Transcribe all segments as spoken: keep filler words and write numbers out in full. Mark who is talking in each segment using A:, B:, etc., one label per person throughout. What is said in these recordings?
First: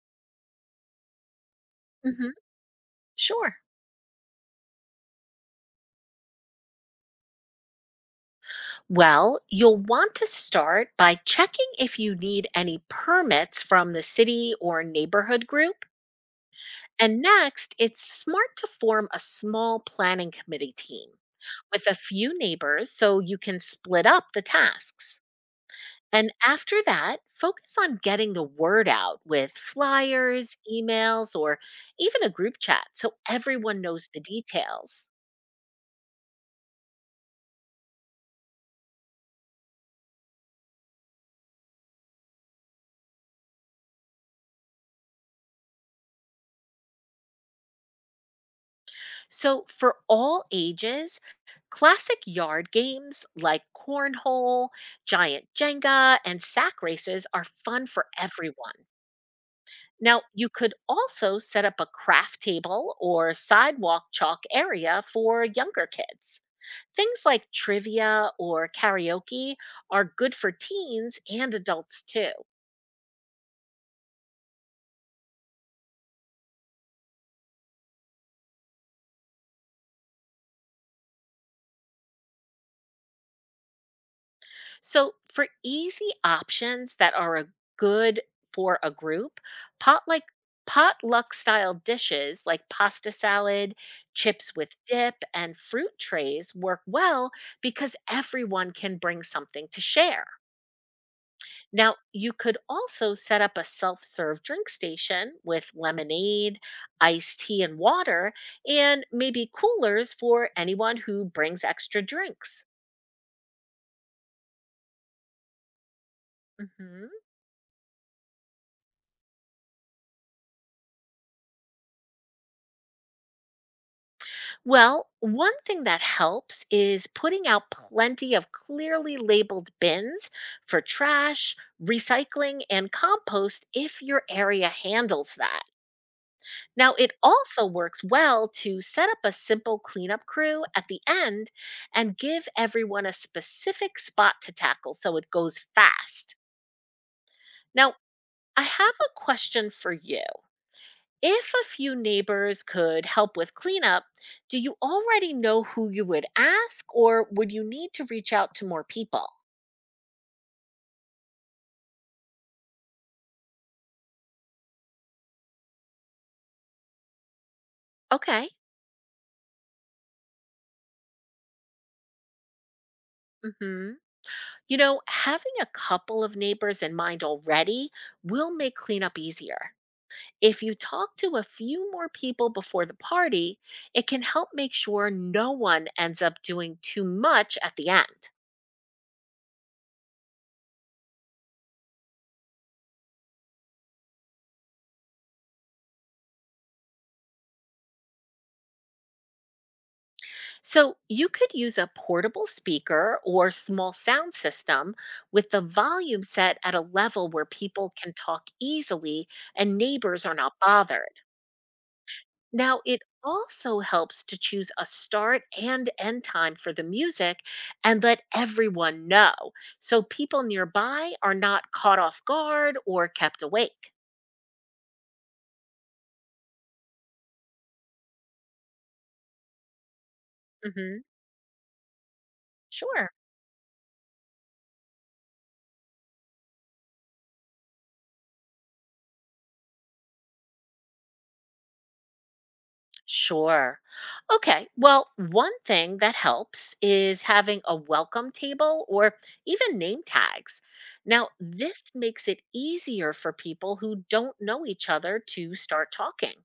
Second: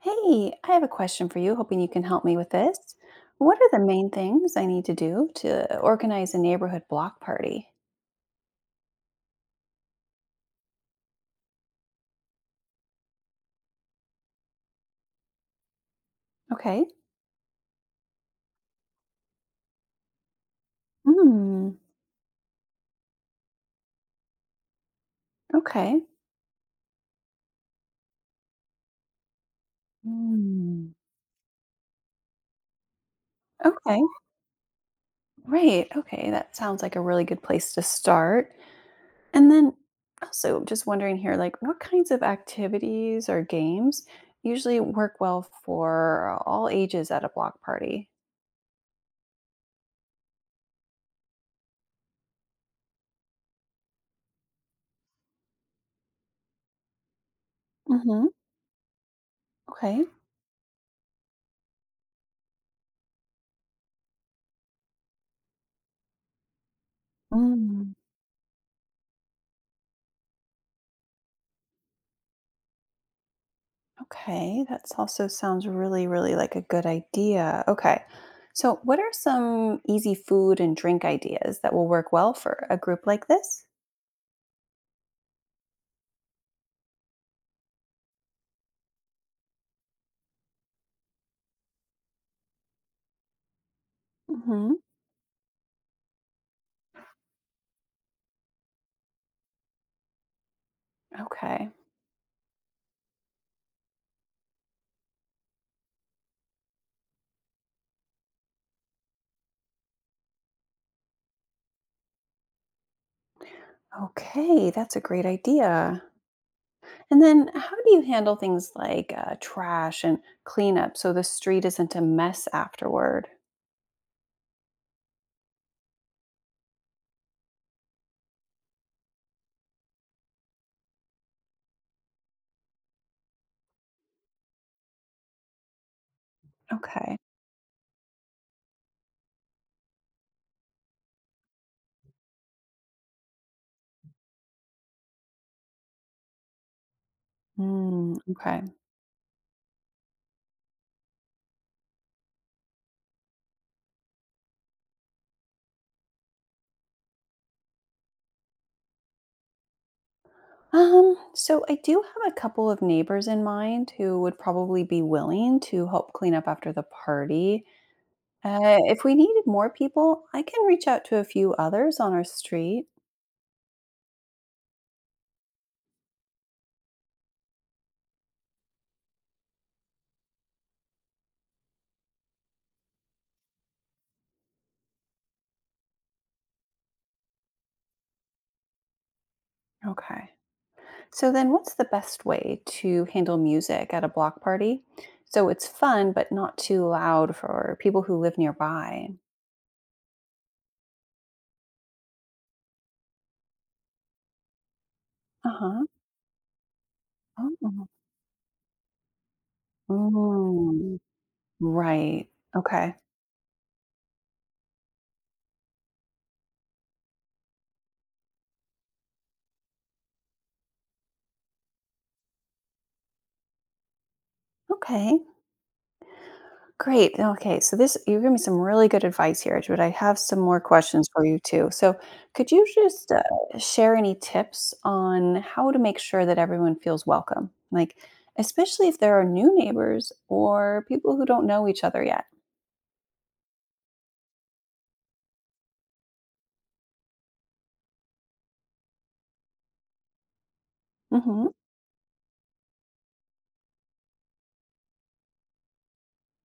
A: Hey, I have a question for you, hoping you can help
B: Mhm.
A: me with this.
B: Sure.
A: What are the main things I need to do to organize a neighborhood block party?
B: Well, you'll want to start by checking if you need any permits from the city or neighborhood group.
A: Okay.
B: And next, it's smart to form a small planning committee team
A: Hmm.
B: with a few neighbors so you can split up the tasks.
A: Okay.
B: And after that, focus on getting the word out with flyers,
A: Hmm.
B: emails, or even a group chat so everyone
A: Okay.
B: knows the details.
A: Right. Okay. That sounds like a really good place to start. And then also just wondering here, like what kinds of activities or games usually work well for all ages at a block party?
B: So, for all ages, classic yard games like cornhole, giant Jenga, and sack races are fun for
A: Mm-hmm.
B: everyone.
A: Okay.
B: Now, you could also set up a craft table or sidewalk chalk area for younger kids. Things like trivia or karaoke are good for teens and adults too.
A: Okay, that's also sounds really, really like a good idea. Okay. So, what are some easy food and drink ideas that will work well for a group like this?
B: So, for easy options that are a good for a group, pot like potluck style dishes like pasta salad, chips
A: Hmm.
B: with dip, and fruit trays work well because everyone can bring something to share.
A: Okay.
B: Now, you could also set up a self-serve drink station with lemonade, iced tea and water, and maybe coolers for anyone who brings extra drinks.
A: Okay, that's a great idea.
B: Mhm.
A: And then, how do you handle things like uh, trash and cleanup so the street isn't a mess afterward?
B: Well, one thing that helps is putting out plenty of clearly labeled bins for trash, recycling, and compost if your area handles that. Now, it
A: Okay.
B: also works well to set up a simple cleanup crew at the end and give everyone a specific spot to tackle so it goes fast. Now,
A: Mm, okay.
B: I have a question for you. If a few neighbors could help with cleanup, do you already know who you would ask or would you need to reach out to more people?
A: Um, so I do have a couple of neighbors in mind who would probably be willing to help clean up after the party.
B: Okay.
A: Uh, if we needed more people, I can reach out to a few others on our street.
B: Mhm. You know, having a couple of neighbors in mind already will make cleanup easier. If you talk to a few more people before the party, it can help make sure no one ends up doing too much at the end.
A: Okay. So, then what's the best way to handle music at a block party so it's fun but not too loud for people who live nearby?
B: So you could use a portable speaker or small sound system with
A: Uh
B: the
A: huh.
B: volume set at a level where
A: Oh.
B: people can talk easily and neighbors are not
A: Mm,
B: bothered.
A: right.
B: Now,
A: Okay.
B: it also helps to choose a start and end time for the music and let everyone know so people nearby are not caught off guard or kept awake.
A: Okay. Great. Okay. So this you gave me some really good advice here, but I have some more
B: Mhm.
A: questions for you too. So could you
B: Sure.
A: just uh, share any tips on how to make sure that everyone feels welcome? Like especially if there are new neighbors or people who don't know each other yet.
B: Sure. Okay. Well, one thing that helps is having a welcome table or even name tags. Now,
A: Mhm.
B: this makes it easier for people who don't know each other to start talking.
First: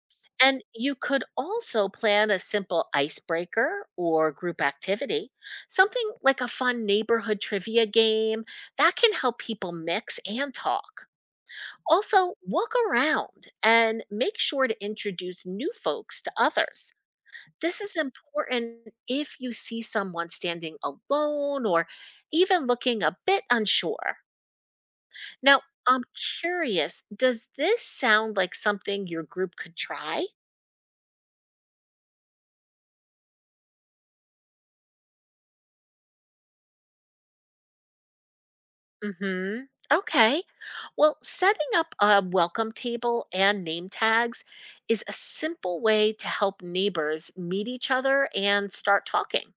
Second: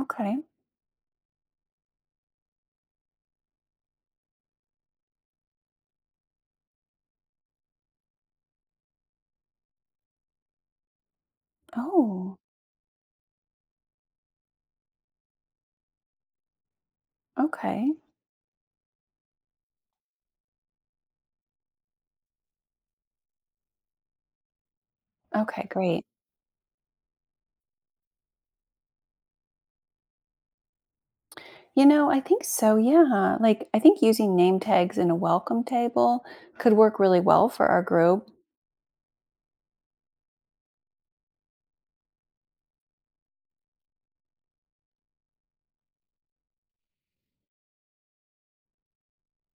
A: Okay.
B: And you could also plan a simple icebreaker or group activity, something like a fun neighborhood trivia game that can help people mix and talk. Also,
A: Oh.
B: walk around and make sure to introduce new folks to others. This
A: Okay.
B: is important if you see someone standing alone or even looking a bit unsure. Now,
A: Okay,
B: I'm
A: great.
B: curious, does this sound like something your group could try?
A: You know, I think so. Yeah. Like I think using name tags in a welcome table could work really well for our group.
B: Mhm. Okay. Well, setting up a welcome table and name tags is a simple way to help neighbors meet each other and start talking.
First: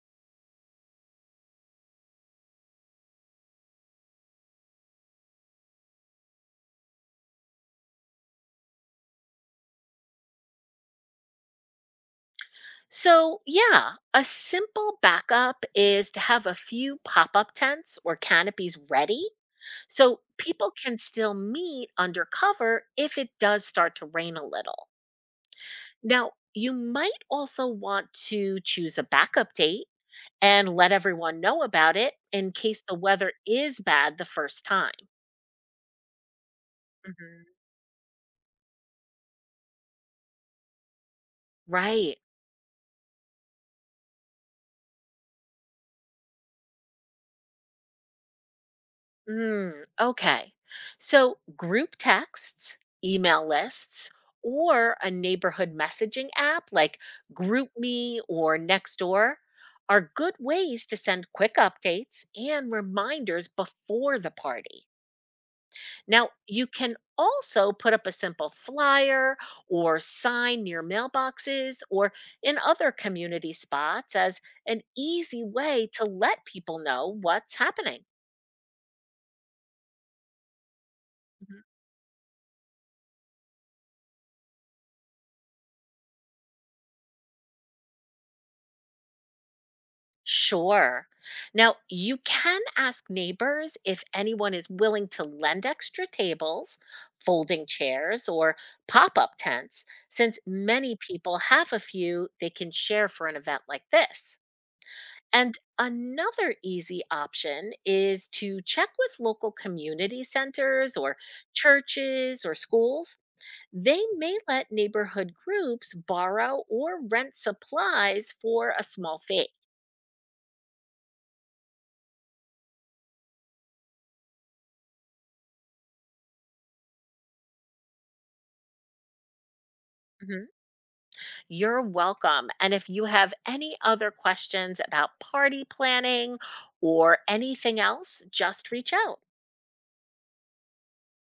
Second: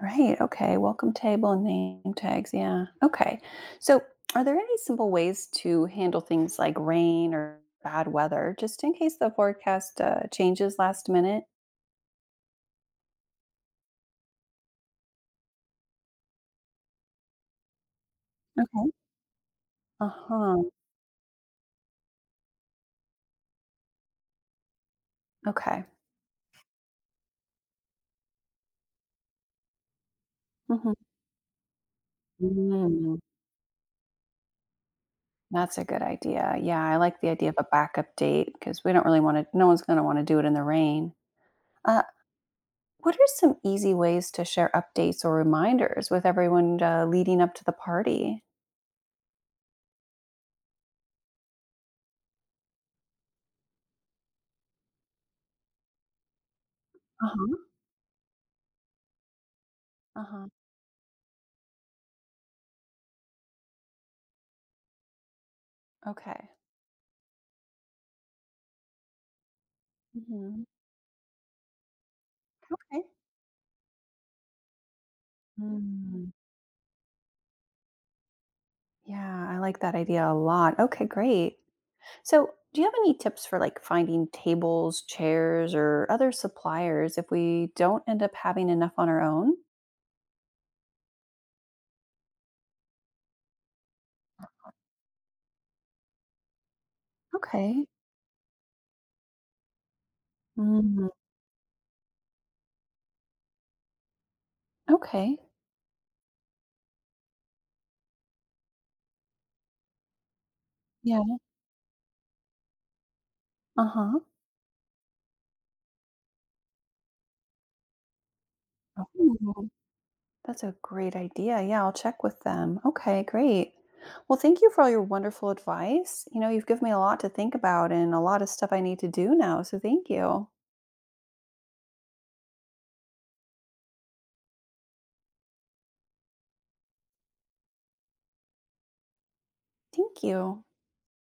A: Right. Okay. Welcome table and name tags. Yeah. Okay. So, are there any simple ways to handle things like rain or bad weather, just in case the forecast uh, changes last minute?
B: So, yeah, a simple backup is to have a few pop up tents or canopies
A: Okay.
B: ready
A: Uh
B: so
A: huh.
B: people can still meet undercover if it does start to rain a little.
A: Okay.
B: Now, you might also want to choose a backup date and let
A: Hmm.
B: everyone know about it in case the
A: Mm.
B: weather is bad the first time.
A: That's a good idea. Yeah, I like the idea of
B: Hmm.
A: a backup date because we don't really want to. No one's going to want to do it in the rain. Uh,
B: Right.
A: what are some easy ways to share updates or reminders with everyone uh, leading up to the party?
B: Mm, okay. So, group texts, email lists, or a neighborhood messaging app like
A: Uh huh.
B: GroupMe or Nextdoor are
A: Uh
B: good
A: huh.
B: ways to send quick updates and reminders before the party. Now,
A: Okay.
B: you can also put up a simple flyer or sign
A: Mm-hmm.
B: near mailboxes or in other
A: Okay.
B: community spots as an easy way to
A: Mm,
B: let people know what's happening.
A: yeah, I like that idea a lot. Okay, great. So, do you have any tips for like finding tables, chairs, or other suppliers if we don't end up having enough on our own?
B: Sure. Now, you can ask neighbors if anyone is willing to lend extra tables, folding
A: Okay.
B: chairs, or pop up tents, since many
A: Mm,
B: people have a few they can share for an event like this.
A: okay.
B: And another easy option is to check with local community centers or
A: Yeah.
B: churches or schools.
A: Uh
B: They
A: huh.
B: may let neighborhood groups borrow or rent supplies for a small fee.
A: Ooh. That's a great idea. Yeah, I'll check with them. Okay, great. Well, thank you for all your wonderful advice. You know, you've given me a lot to think about and a lot of stuff I need to do now. So, thank
B: Mm-hmm.
A: you.
B: You're welcome. And if you have any other questions about party planning or anything else, just reach out.
A: Thank you.